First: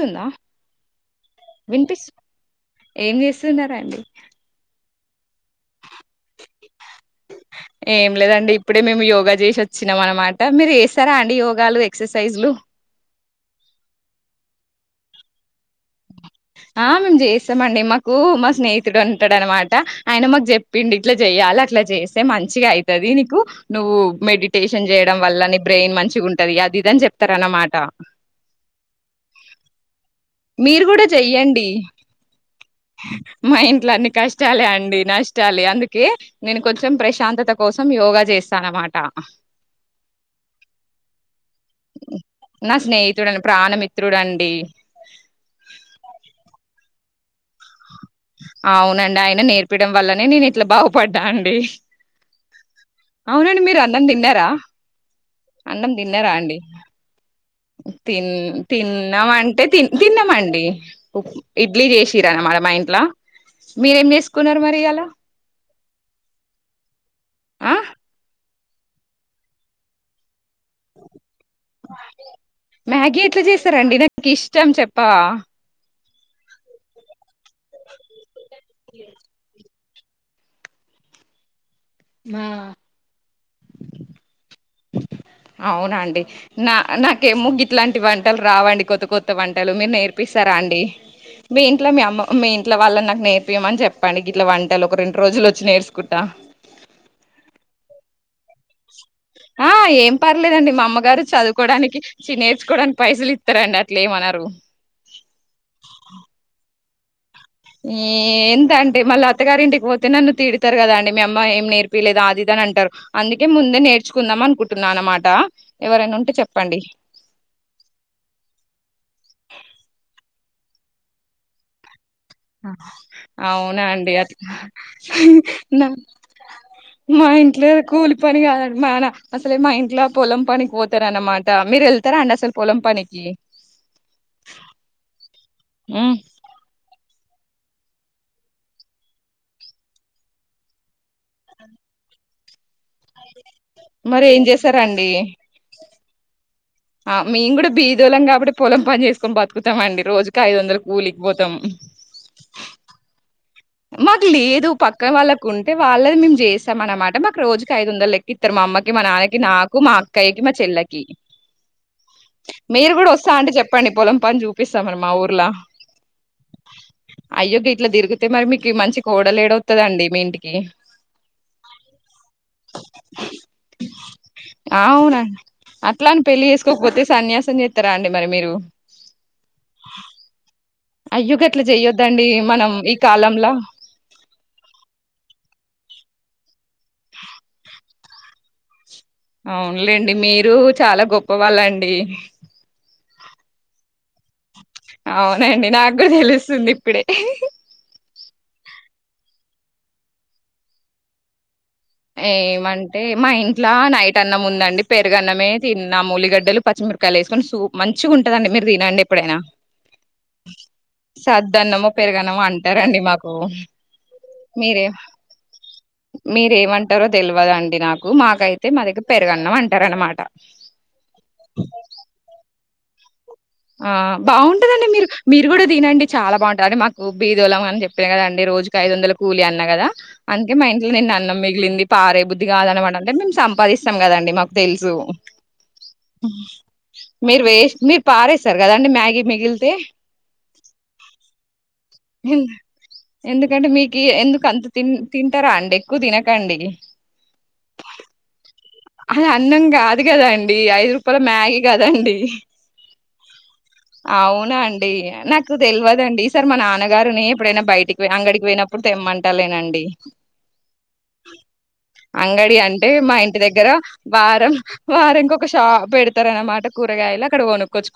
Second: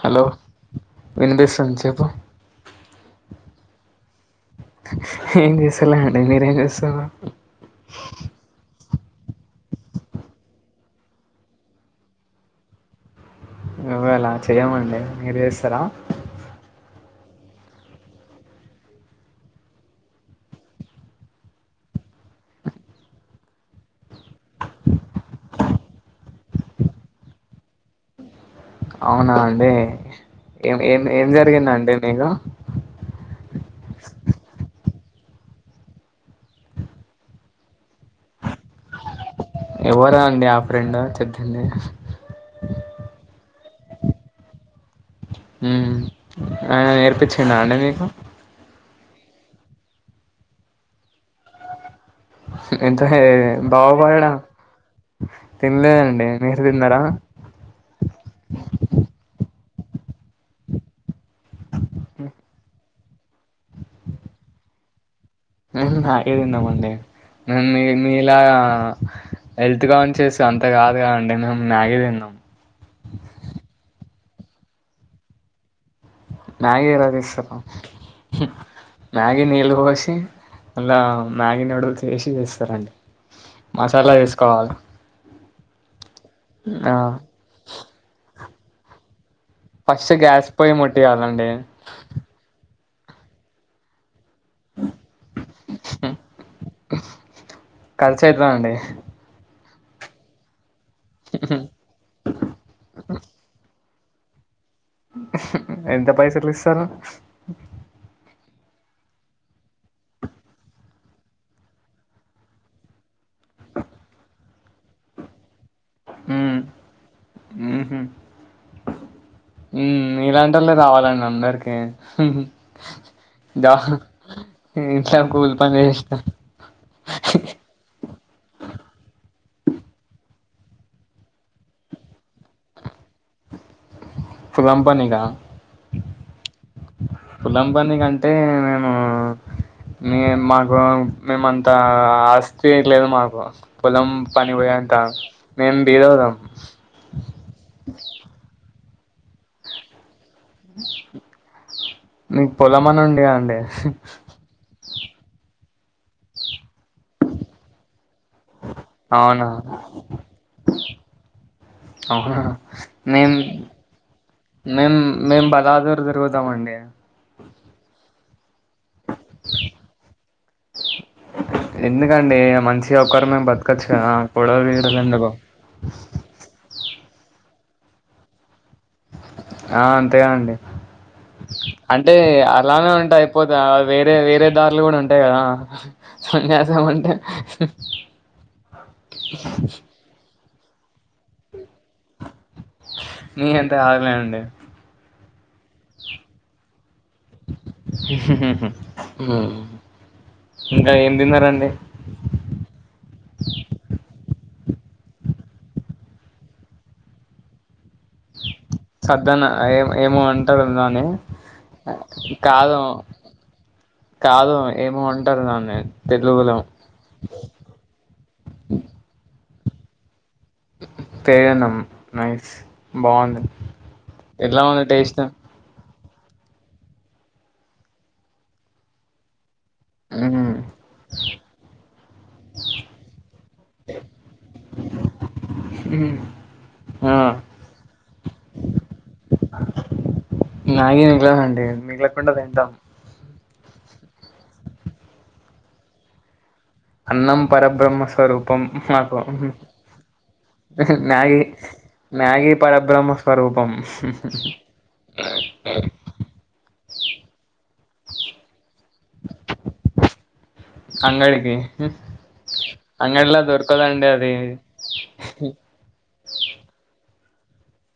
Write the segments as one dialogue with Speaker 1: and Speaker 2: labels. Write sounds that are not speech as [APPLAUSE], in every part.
Speaker 1: Hello వినిపిస్తుంది చెప్పు
Speaker 2: వినిపిస్తు ఏం చేస్తున్నార అండి
Speaker 1: [UNINTELLIGIBLE] మెరెమ్ చెస్తున్నారు
Speaker 2: ఏం లేదండి ఇప్పుడే మేము యోగా చేసి వచ్చినాం అనమాట మీరు చేస్తారా అండి యోగాలు ఎక్సర్సైజ్లు
Speaker 1: వ్వేలా చెయమండి మీరు చేస్తారా
Speaker 2: ఆ మేము చేస్తామండి మాకు మా స్నేహితుడు ఉంటాడు అనమాట ఆయన మాకు చెప్పిడు ఇట్లా చెయాలి అట్లా చేస్తే మంచిగా అవుతది నీకు నువ్వు మెడిటేషన్ చేయడం వల్ల న బ్రెయిన్ మంచి ఉంటది అది ఇదని చెప్తార అన్నమాట
Speaker 1: అవునా అండి ఏం
Speaker 2: మీరు
Speaker 1: ఏం
Speaker 2: కూడా
Speaker 1: ఏం
Speaker 2: చెయ్యండి
Speaker 1: జరిగిందండి మీకు
Speaker 2: మా ఇంట్లో అన్ని కష్టాలే అండి నష్టాలి అందుకే నేను కొంచెం ప్రశాంతత కోసం యోగా చేస్తాన అన్నమాట
Speaker 1: ఎవరా అండి ఆ ఫ్రెండ్ చెప్పింది
Speaker 2: నా స్నేహితుడ ప్రాణమ పిత్రుదండి
Speaker 1: ఆయన నేర్పించడా అండి మీకు
Speaker 2: అవునండి ఆయన నేర్పడం వల్లనే నేను ఇట్లా బాగుపడ్డా అండి
Speaker 1: ఎంత
Speaker 2: అవునండి మీరు
Speaker 1: బాగుపడడం
Speaker 2: అన్నంతిన్నారా అన్నం
Speaker 1: తినలేదండి
Speaker 2: తిన్నారా అండి
Speaker 1: మీరు తిన్నారా
Speaker 2: తిన్ తిన్నా అంటే తి తిన్నామండి ఇడ్లీ చేసిరనమా మా ఇ అట్లా మీరేం చేేసుకున్నారు మరి ఇలా
Speaker 1: [UNINTELLIGIBLE] నేను
Speaker 2: ఆ
Speaker 1: మీ ఇలా హెల్త్ కాన్షియస్ చేసి అంత కాదు క అండి మేము మ్యాగీ తిన్నాం
Speaker 2: నాకి ఇష్టం చెప్ప
Speaker 1: మ్యాగి ఇరది [UNINTELLIGIBLE] మ్యాగి నీలు అళ్ళ మ్యాగీ నడుల్ వేసి
Speaker 2: మా
Speaker 1: వేస్తారండి మసాలా వేసుకోవాలి
Speaker 2: అవునండి నా
Speaker 1: ఆ
Speaker 2: నాకే గ్గి ఇట్లాంటి వంటలు రావండి కొత్త కొత్త త్త వంటలు మీరు
Speaker 1: ఫస్ట్ గ్యాస్
Speaker 2: నేర్పిస్తారా
Speaker 1: పొయ్యి
Speaker 2: అండి
Speaker 1: ముట్టియాలండి
Speaker 2: మీ ఇంట్లో మీ అమ్మ మీ ఇంట్లో వాళ్ళని నాకు నేర్పియమని చెప్పండి ఇట్లా వంటాల ఒక రెండు రోజులు వచ్చి నేర్చుకుంటా
Speaker 1: చైత్ర అండి
Speaker 2: ఆ ఏం పర్లేదండి మా అమ్మగారు చదువుకోవడానికి నేర్చుకోవడానికి పైసలు ఇస్తారు ఇట్లే ఏమన్నరు
Speaker 1: ఎంత పైసలు ఇస్తారు
Speaker 2: ఎంత అంటే మళ్ళీ అత్తగారింటికి పోతే నన్ను తిడతారు కదా అండి మీ అమ్మ ఏం నేర్పిలేద అది అని అంటారు అందుకే ముందే నేర్చుకుందాం అనుకుంటున్నా అనమాట
Speaker 1: హ ఇలాంటి వాళ్ళ రావాలండి అందరికి దా
Speaker 2: అవునా అండి అ
Speaker 1: ఇంట్లో కూలి పని
Speaker 2: నా
Speaker 1: చేసిన
Speaker 2: మా ఇంట్లోద కూలి పని కాదండి మాన అసలే మా ఇంట్లో పొలం పనికి పోతారన్నమాట మీరు వెళ్తారా అండి అసలు పొలం పనికి
Speaker 1: పోలం పనికా
Speaker 2: హ్మ్.
Speaker 1: పోలం పని మేము కంటే మ మాకు మేమంతా ఆస్ తీయట్లేదు మాకు పొలం
Speaker 2: మరి ఏం
Speaker 1: పని పోయంత
Speaker 2: చేసారండి
Speaker 1: మేం బీద [UNINTELLIGIBLE]
Speaker 2: ఆ మేము కూడా బీదోలం కాబట్టి పొలం పని చేసుకొని బతుకుతమ్మండి రోజు ఇ ఐదు వందలు కూలికిపోతాము
Speaker 1: మీకు పొలమని ఉందిగా అండి
Speaker 2: మాకు లేదు పక్కన వాళ్ళకు ఉంటే వాళ్ళది మేము చేసాం అన్నమాట మాకు రోజుకి ఐదు వందల లె ఇద్దరు మా అమ్మకి మా నాన్నకి
Speaker 1: అవునా
Speaker 2: నాకు మా అక్కయ్యకి మా చెల్లకి
Speaker 1: అవునా
Speaker 2: మీరు కూడా
Speaker 1: మేం
Speaker 2: వస్తా అంటే చెప్పండి పొలం పని
Speaker 1: మేం
Speaker 2: చూపిస్తామరి మా
Speaker 1: మేం
Speaker 2: ఊర్లా
Speaker 1: బలాదూర్ తిరుగుతామండి
Speaker 2: అయోగ్య ఇట్లా దీర్ఘ మంచి కోడలే ఏడతుదండి మీ ఇంటికి
Speaker 1: ఎందుకండి మంచి ఒకరు మేము బతకచ్చు కోడలు మీద
Speaker 2: అవునా
Speaker 1: ఎందుకు
Speaker 2: అట్లా అని పెళ్లి చేసుకోకపోతే సన్యాసం చేస్తారా అండి మరి మీరు
Speaker 1: ఆ అంతేగా అండి
Speaker 2: అయ్యో గట్ల
Speaker 1: అంటే
Speaker 2: చెయ్యొద్దండి మనం
Speaker 1: అలానే
Speaker 2: ఈ
Speaker 1: ఉంటా
Speaker 2: కాలంలా
Speaker 1: అయిపోతా వేరే వేరే దారులు కూడా ఉంటాయి కదా సన్యాసమంటే
Speaker 2: అవునులేండి మీరు చాలా గొప్ప వాళ్ళ అండి
Speaker 1: నీ ఎంత ఆగలేండి
Speaker 2: అవునండి నాకు తెలుస్తుంది ఇప్పుడే
Speaker 1: ఉ ఇంకా ఏం తిన్నారంండి
Speaker 2: ఏమంటే మా ఇంట్లా నైట్ అన్న ముందండి ఓన్లీ పెరుగన్నమే తిన్న ఉలిగడ్డలు పచ్చిమిరకాయలు వసుకొని సూపర్ ఉంది మంచిగా ఉంటదండి మీరు తినండి ఎప్పుడైనా
Speaker 1: సద్దన్న ఏ ఏమో అంటారు దాన్ని
Speaker 2: సద్దన్నమో పెరుగన్నమో అంటే
Speaker 1: కాదు
Speaker 2: సరండి మాకు
Speaker 1: కాదు
Speaker 2: మీరే
Speaker 1: ఏమో అంటారు దాన్ని తెలుగులో
Speaker 2: తెలివద అండి నాకు మాకైతే మా దగ్గర పెరుగన్నాం అంటార అనమాట
Speaker 1: పెరుగన్న నైస్ బాగుంది
Speaker 2: ఆ
Speaker 1: ఎలా ఉంది
Speaker 2: బాగుంటదండి మీరు
Speaker 1: టేస్ట్
Speaker 2: మీరు కూడా తినండి చాలా బాగుంటంది అడి మాకు బీదోలం అని చెప్పాను కదం రోజకి ఐదు వందల కూలి అని కద అంటే
Speaker 1: మ్మ్
Speaker 2: మా ఇంట్లో నేను అన్నం మిగిలింది పారే బుద్ధి కాదనమాట అంటే మేము సంపాదిస్తాం కదండి మాకు తెలుసు
Speaker 1: ఆ
Speaker 2: మీరు వే మీరు పారేస్తారు కదండి మ్యాగీ మిగిలితే
Speaker 1: నాగే మిగలదండి మిగలకుండా తింటాం
Speaker 2: ఎందుకంటే మీకు ఎందుకు అంత తి తింటారా అండి ఎక్కువ తినకండి
Speaker 1: అన్నం పరబ్రహ్మస్వరూపం మాకు
Speaker 2: అది అన్నం కాదు కదండి ఐదు రూపాయల మ్యాగీ కదండి
Speaker 1: మ్యాగీ పరబ్రహ్మ స్వరూపం
Speaker 2: అవునా అండి నాకు తెలియదండి ఈ సారి మా నాన్నగారుని ఎప్పుడైనా బయటికి అంగడికి పోయినప్పుడు అప్పుడు తెమ్మంటలేేనండి
Speaker 1: అంగడికి
Speaker 2: అంగడి అంటే మా ఇంటి
Speaker 1: అంగడిలో
Speaker 2: దగ్గర
Speaker 1: దొరకదండి అది
Speaker 2: వారం వారంకి ఒక సారి పెడతారనమాట కూరగాయలు అక్కడ కొనుక్కోవచ్చు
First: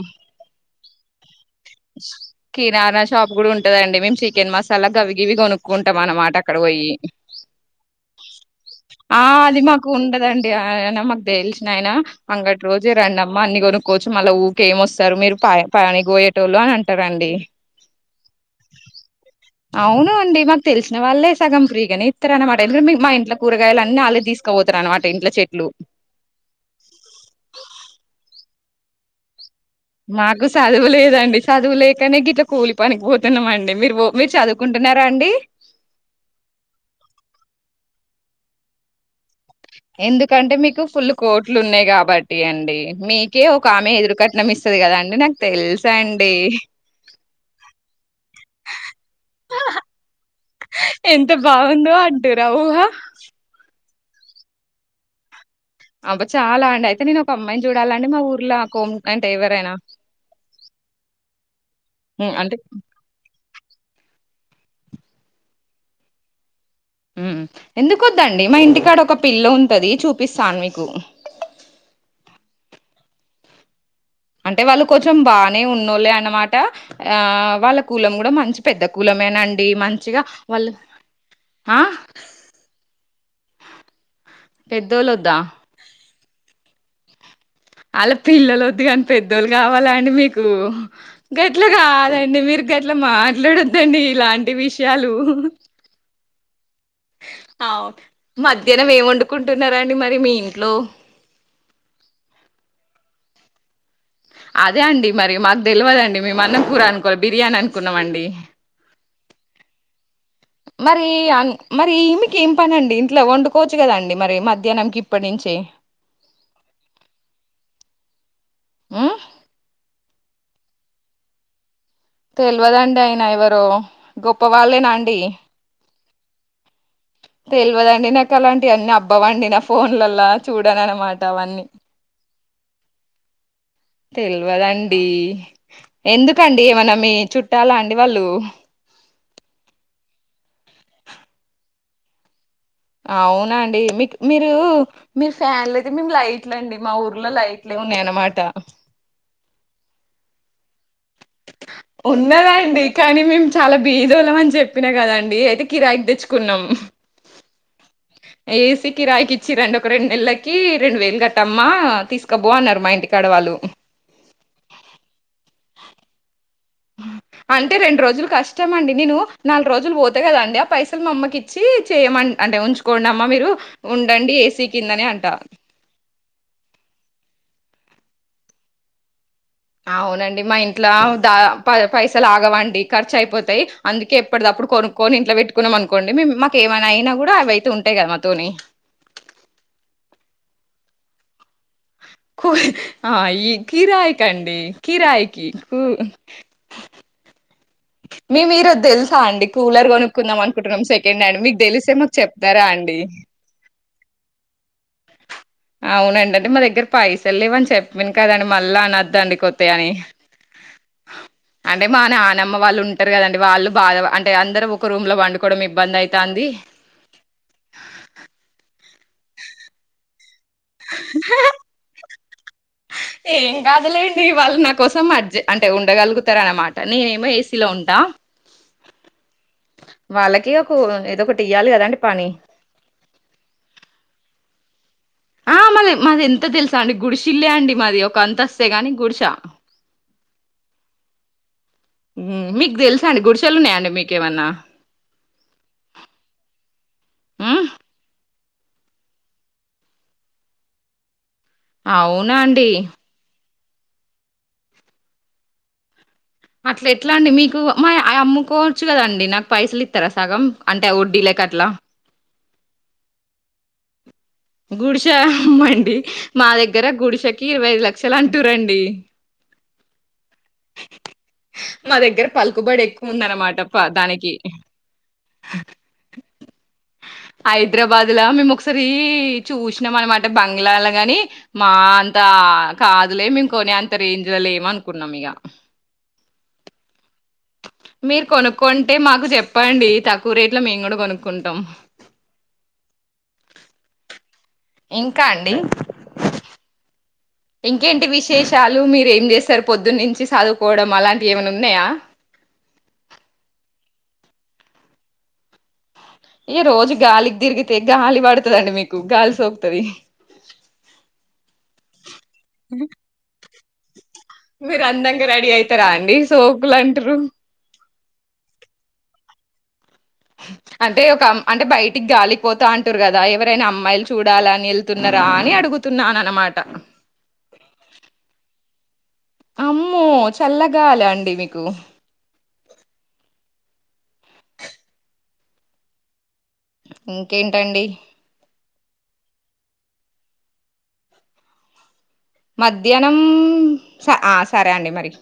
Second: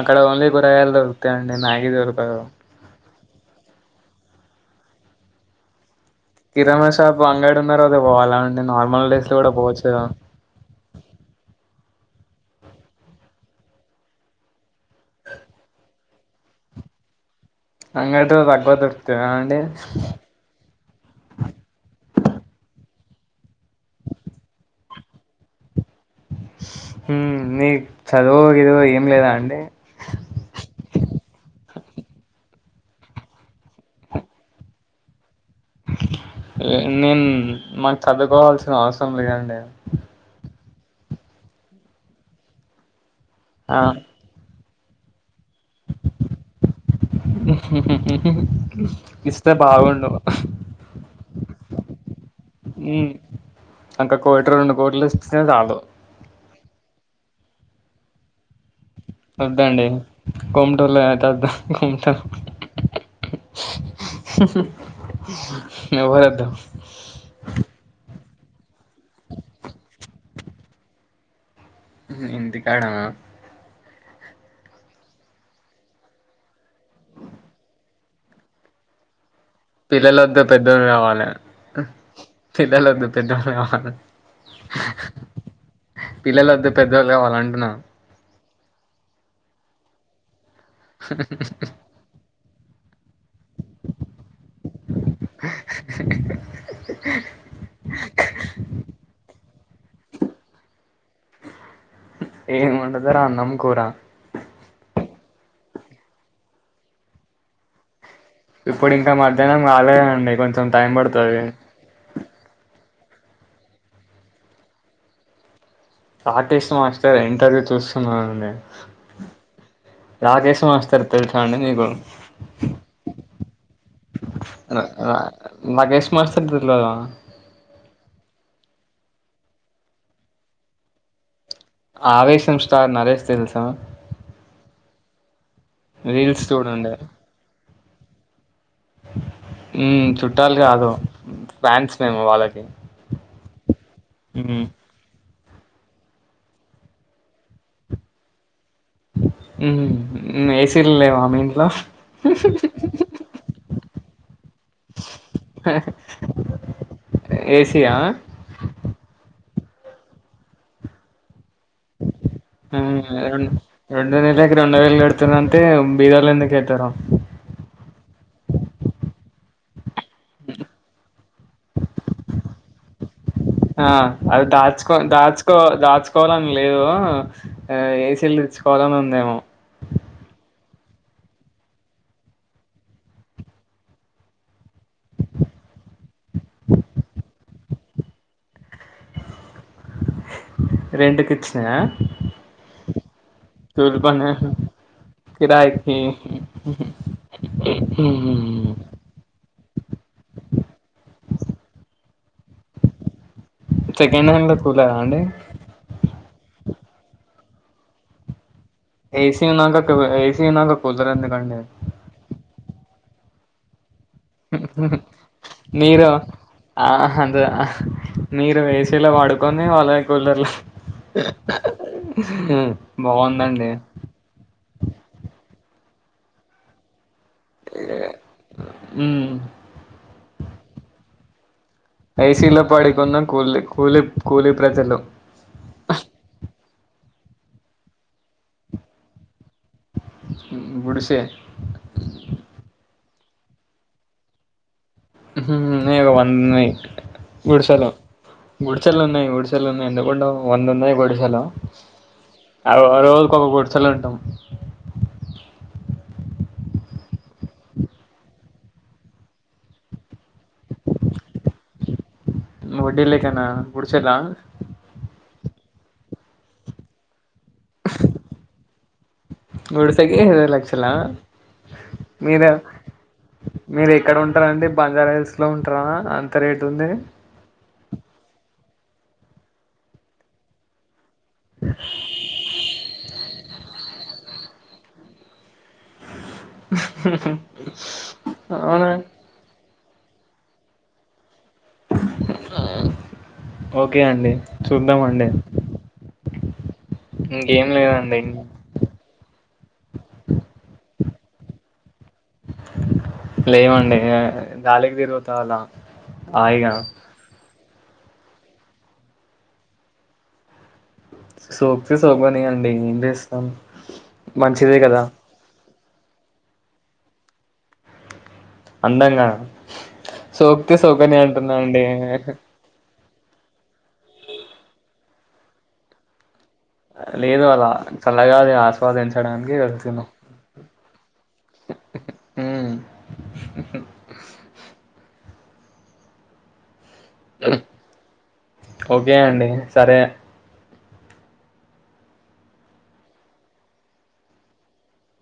Speaker 1: అక్కడ ఓన్లీ కూరగాయలు దొరుకుతాయి అండి మ్యాగీ దొరకదు
Speaker 2: కిరాణా షాప్ కూడా ఉంటుదండి మేము చికెన్ మసాలా గవి గీవి కొనుక్కుంటా మండి
Speaker 1: కిరాణా షాప్ అంగడి ఉన్న రోజే పోవాలా నార్మల్
Speaker 2: ఆ
Speaker 1: డేస్ పోవచ్చా
Speaker 2: అది మాకు ఉండదండి ఆయన మాకు తెలిసిన ఆయన అంగటి రోజు రండమ్మ అన్ని కొనుక్కోవచ్చు మళ్ళ ఊకె ఏమొస్తారు మీరు పని పోయేటోళు అని అంటారు అండి
Speaker 1: అంగడి రోజు అగో దొరుకుతాయా
Speaker 2: అవును అండి మాకు తెలిసిన వాళ్ళే సగం ఫ్రీగా ఇస్తారు అనమాట మా ఇంట్లో కూరగాయలు అన్నీ వాళ్ళే తీసుకుపోతారు అనమాట ఇంట్లో చెట్లు
Speaker 1: ఉ నీకు చదువు ఓ గీదిగో ఏం లేదా అండి
Speaker 2: మాకు చదువు లేదండి చదువు లేకనే గిట్లా కూలి పనికిపోతున్నాం అండి మీరు మీరు చదువుకుంటున్నారా అండి
Speaker 1: ఏ నేను మాకు చదువుకోవాల్సిన అవసరం లేదు అండి
Speaker 2: ఎందుకంటే మీకు ఫుల్ కోట్లు ఉన్నాయి కాబట్టి అండి మీకు ఓకే ఒక
Speaker 1: ఆ!
Speaker 2: ఆమె ఎదురుకట్నం ఇస్తుది కదాండి నాకు తెలుసా అండి
Speaker 1: ఉఊ ఇస్తే బాగుండవు
Speaker 2: ఎంత బాగుందో అంటరా ఊహ
Speaker 1: ఒక్క కోటి రెండు కోట్లు ఇస్తే చాలు.
Speaker 2: అబ్బ చాల అండి అయితే నేను ఒక అమ్మాయిని చూడాలండి మా ఊర్లో కో
Speaker 1: వద్దాండి కొమటూలోయి వద్దాం కొమట
Speaker 2: హ్మ్. అంటే
Speaker 1: ఎవ్వరొద్దు
Speaker 2: ఎందుక వద్దండి మా ఇంటికాడ ఒక పిల్ల్లో ఉంటది చూపిస్తాను మీకు
Speaker 1: ఇంటికడన
Speaker 2: అంటే వాళ్ళు కొంచెం బాగానే ఉన్నోళ్ళ అనమాట ఆ వాళ్ళ కూలం కూడా మంచి పెద్ద కూలమే
Speaker 1: పిల్లల వద్ద పెద్దలు కావాలి
Speaker 2: ఆ
Speaker 1: పిల్లలద్ద పెద్ద కావాలి
Speaker 2: పెద్దోళ్ళ వద్దా
Speaker 1: పిల్లద్దళ్లు కావాలం
Speaker 2: అలా పిల్లల వద్దు కానీ పెద్దోళ్ళు కావాల అండి మీకు గట్ల కాదండి మీరు గట్ల మాట్లాడొద్దండి ఇలాంటి విషయాలు అవు మధ్యాహ్నం ఏం వండుకుం న్నారాండి మరి మీ ఇంట్లో
Speaker 1: ఏముండదు అన్నం కూర
Speaker 2: అదే అండి మరి మాకు తెలియవదుండి మ మన్నం కూూర అనుకోవాలి బిర్యానీ అనుకున్నాం అండి
Speaker 1: ఇప్పుడు ఇంకా మధ్యాహ్నం కాలేదండి కొంచెం టైం
Speaker 2: మరి అ
Speaker 1: పడుతది.
Speaker 2: మరి మీకు ఏం పనండి ఇట్లా వండుకోవచ్చు కదండి మరి మధ్యాహ్నంకి ఇప్పటి నుంచి
Speaker 1: ఆర్టిస్ట్ మాస్టర్ ఇంటర్వ్యూ చూస్తున్నాను నేను
Speaker 2: ఆ
Speaker 1: రాగష్ మాస్తర్ తె చండ నకు
Speaker 2: తెలియదండి అయన ఎవరో గొప్ప వాళ్ళేనా అండి
Speaker 1: రాకేష్ మాస్టర్ తెల్వదా
Speaker 2: తెలియదండి నాకు అలాంటి అన్నీ అబ్ పవండి నా ఫోన్లలా చూడన అనమాట అవన్నీ
Speaker 1: ఆవేశం స్టార్ నరేష్ తెలుసా
Speaker 2: తెలియదండి
Speaker 1: రీల్స్
Speaker 2: ఎందుకండి
Speaker 1: చూడండి
Speaker 2: ఏమనా మీ చుట్టాలా అండి వాళ్ళు
Speaker 1: చుట్టాలు కాదు ఫ్యాన్స్ మేము వాళ్ళకి
Speaker 2: అవునా అండి మీకు మీరు
Speaker 1: మ్మ్
Speaker 2: మీరు ఫ్యాన్లు అయితే మేము లైట్ల అండి మా ఊర్లో లైట్లు ఉన్నాయ అనమాట
Speaker 1: ఏసీలు లేవ మీ ఇంట్లో
Speaker 2: ఉన్నదండి కానీ మేము చాలా బీదోలం అని చెప్పినా కదండి అయితే కిరాయికి తెచ్చుకున్నాం
Speaker 1: ఏసీయా
Speaker 2: ఏసీకిి రాయికి ఇచ్చి రెండు ఒక రెండు నెలలకి రెండు వేలు కట్ట వాళ్ళు
Speaker 1: రెండో నెల ఇక రెండో వేలు కడుతున్నా అంటే బీదాలు ఎందుకు అయితారు
Speaker 2: అంటే రెండు రోజులు కష్టండి నేను నాలుగు రోజులు పో కదండి ఆ పైసలు మా అమ్మకి ఇచ్చి చేయమ అంటే ఉంచుకోండి అమ్మా మీరు
Speaker 1: ఆ
Speaker 2: ఉండండి
Speaker 1: అది
Speaker 2: ఏసీ
Speaker 1: దాచుకో
Speaker 2: కిందని అ
Speaker 1: దాచుకో దాచుకోవాలని లేదు ఆ ఏసీలు తెచ్చుకోవాలనే ఉందేమో
Speaker 2: అవునండి మా ఇంట్లో ద ప పైస లాగవండి ఖర్చు అయిపోతాయి అందుకే ఎప్పటిదప్పుడు కొను కొని ఇంట్లో పెట్టుకున్నాం అనుకోండి మేము మాకు ఏమైనా అయినా కూడా అవి అయితే ఉంటాయి కదా మాతోని
Speaker 1: రెంటుకి ఇచ్చినాయా
Speaker 2: [UNINTELLIGIBLE] మీ
Speaker 1: పని కిరాయికి
Speaker 2: మీ మీరు తెలుసా అండి కూలర్ కొనుక్కుందాం అనుకుంటున్నాం సెకండ్ హ్యాండ్ మీకు తెలిసే మాకు చెప్తారా అండి
Speaker 1: సెకండ్ హ్యాండ్లో చూడరాఅండి
Speaker 2: అవునండిండి మా దగ్గర పైసలు ఇవ అని చెప్పిను కదండి మళ్ళా అనద్దండి
Speaker 1: ఏసీ
Speaker 2: కొత్త అని
Speaker 1: ఉన్నాక ఏసీ ఉన్నాక కూలర్ ఎందుకండి
Speaker 2: అంటే మా నా అమ్మ వాళ్ళు ఉంటారు కదండి వాళ్ళ బా
Speaker 1: [UNINTELLIGIBLE]
Speaker 2: అయితాంది
Speaker 1: మీరు ఏసీ లో పడుకొని వాళ్ళ కూలర్లా
Speaker 2: ఏం కాదులేండి వాళ్ళు నా కోసం మర్జి అంటే ఉండగలుగుతార అన్నమాట నేనేమో శిలో ఉంటా
Speaker 1: ఉమ్
Speaker 2: వాళ్ళకి ఒకవో ఏదో ఒకటి ఇయ్యాలి కదండి పని
Speaker 1: ఐసీలో పడికున్న కూలి కూలి కూలి ప్రజలు
Speaker 2: ఆ మలి మాది ఎంత తెలుసా అండి గుడిసిల్లే అండి మాది ఒక అంతస్తు ఏ గాని గుడిసా
Speaker 1: గుడిసె
Speaker 2: హ్మ్. మీకు తెలుసా అండి గుడిసెలు ఉన్నాయా అండి మీకు ఏమన్నా
Speaker 1: ఉహు నేడు వందయి విడు
Speaker 2: హ్మ్.
Speaker 1: సల గుడిసెలు ఉన్నాయి గుడిసెలు ఉన్నాయి ఎందుకు ఉండవు వంద ఉన్నాయి గుడిసెలో
Speaker 2: అవునా అండి
Speaker 1: అగో రోజు ఒక గుడిసె లా ఉంటాం
Speaker 2: అట్లా ఎట్లా అండి మీకు మా ఆయి అమ్ముకోవచ్చు కదండి నాకు పైసలు ఇస్తారా సగం అంటే వడ్డీ లె కాట్లా
Speaker 1: వడ్డీల కేనా గుడిసె లా
Speaker 2: గుడిసె అమ్మండి మా దగ్గర గుడిసె కి ఇరవై ఐదు లక్షలు అంటురండి
Speaker 1: గుడిసె కు ఇరవై లక్షలా
Speaker 2: మా దగ్గర
Speaker 1: మీరు
Speaker 2: పలుకుబడి ఎక్కువ ఉందన్నమాట ప
Speaker 1: మీరు ఎక్కడ
Speaker 2: దానికి
Speaker 1: ఉంటారండి బంజారా తెలుస్ లో ఉంటార అంత రేటు ఉంది
Speaker 2: హైదరాబాద్ లా మేము ఒకసారి చూసినాం అనమాట బంగ్లాల గాని మా అంత కాదులే మేము కొనే అంత రేంజ్ లో లేమ్ అనుకున్నాం ఇక
Speaker 1: అ
Speaker 2: మీరు కొనుక్కుంటే మాకు చెప్పండి తక్కువ రేట్ లో మేము కూడా కొనుక్కు
Speaker 1: ఓకే అండి
Speaker 2: ఇంకా
Speaker 1: చూద్దామండి
Speaker 2: అండి
Speaker 1: ఇంకేం
Speaker 2: ఇంకేంటి
Speaker 1: లేదండి
Speaker 2: విశేషాలు మీరు ఏం చేస్తారు పొద్దున్ నుంచి చదుకోవడం అలాంటివి ఏమన్నా ఉన్నాయా
Speaker 1: లేవు అండి దాలకి తిరుగుతా అలా
Speaker 2: ఇగ
Speaker 1: హాయిగా
Speaker 2: రోజు గాలికి తిరిగితే గాలి పడుతదండి మీకు గాలి సోకుతది
Speaker 1: సోకుతే సోకనీయండి ఏం చేస్తాం మంచిదే
Speaker 2: మీరు
Speaker 1: కదా
Speaker 2: అందంగా రెడీ అయితారా అండి సోకులు అంటుర్రు
Speaker 1: అందంగా సోకితే
Speaker 2: అంటే
Speaker 1: సోకని
Speaker 2: ఒక
Speaker 1: అంటున్నా
Speaker 2: అంటే
Speaker 1: అండి
Speaker 2: బయటికి గాలిపోతా అం టూరు కదా ఎవరైనా అమ్మాయిలు చూడాల అని వెళ్తున్నారా అని అడుగుతున్నాన అనమాట
Speaker 1: లేదు అలా చల్లగా అది ఆస్వాదించడానికి వెళ్తున్నా
Speaker 2: కాల అండి మీకు
Speaker 1: అ
Speaker 2: ఇంకేంటండి
Speaker 1: ఏ అండి సరే
Speaker 2: మధ్యాహ్నం ఆ సరే అండి మరి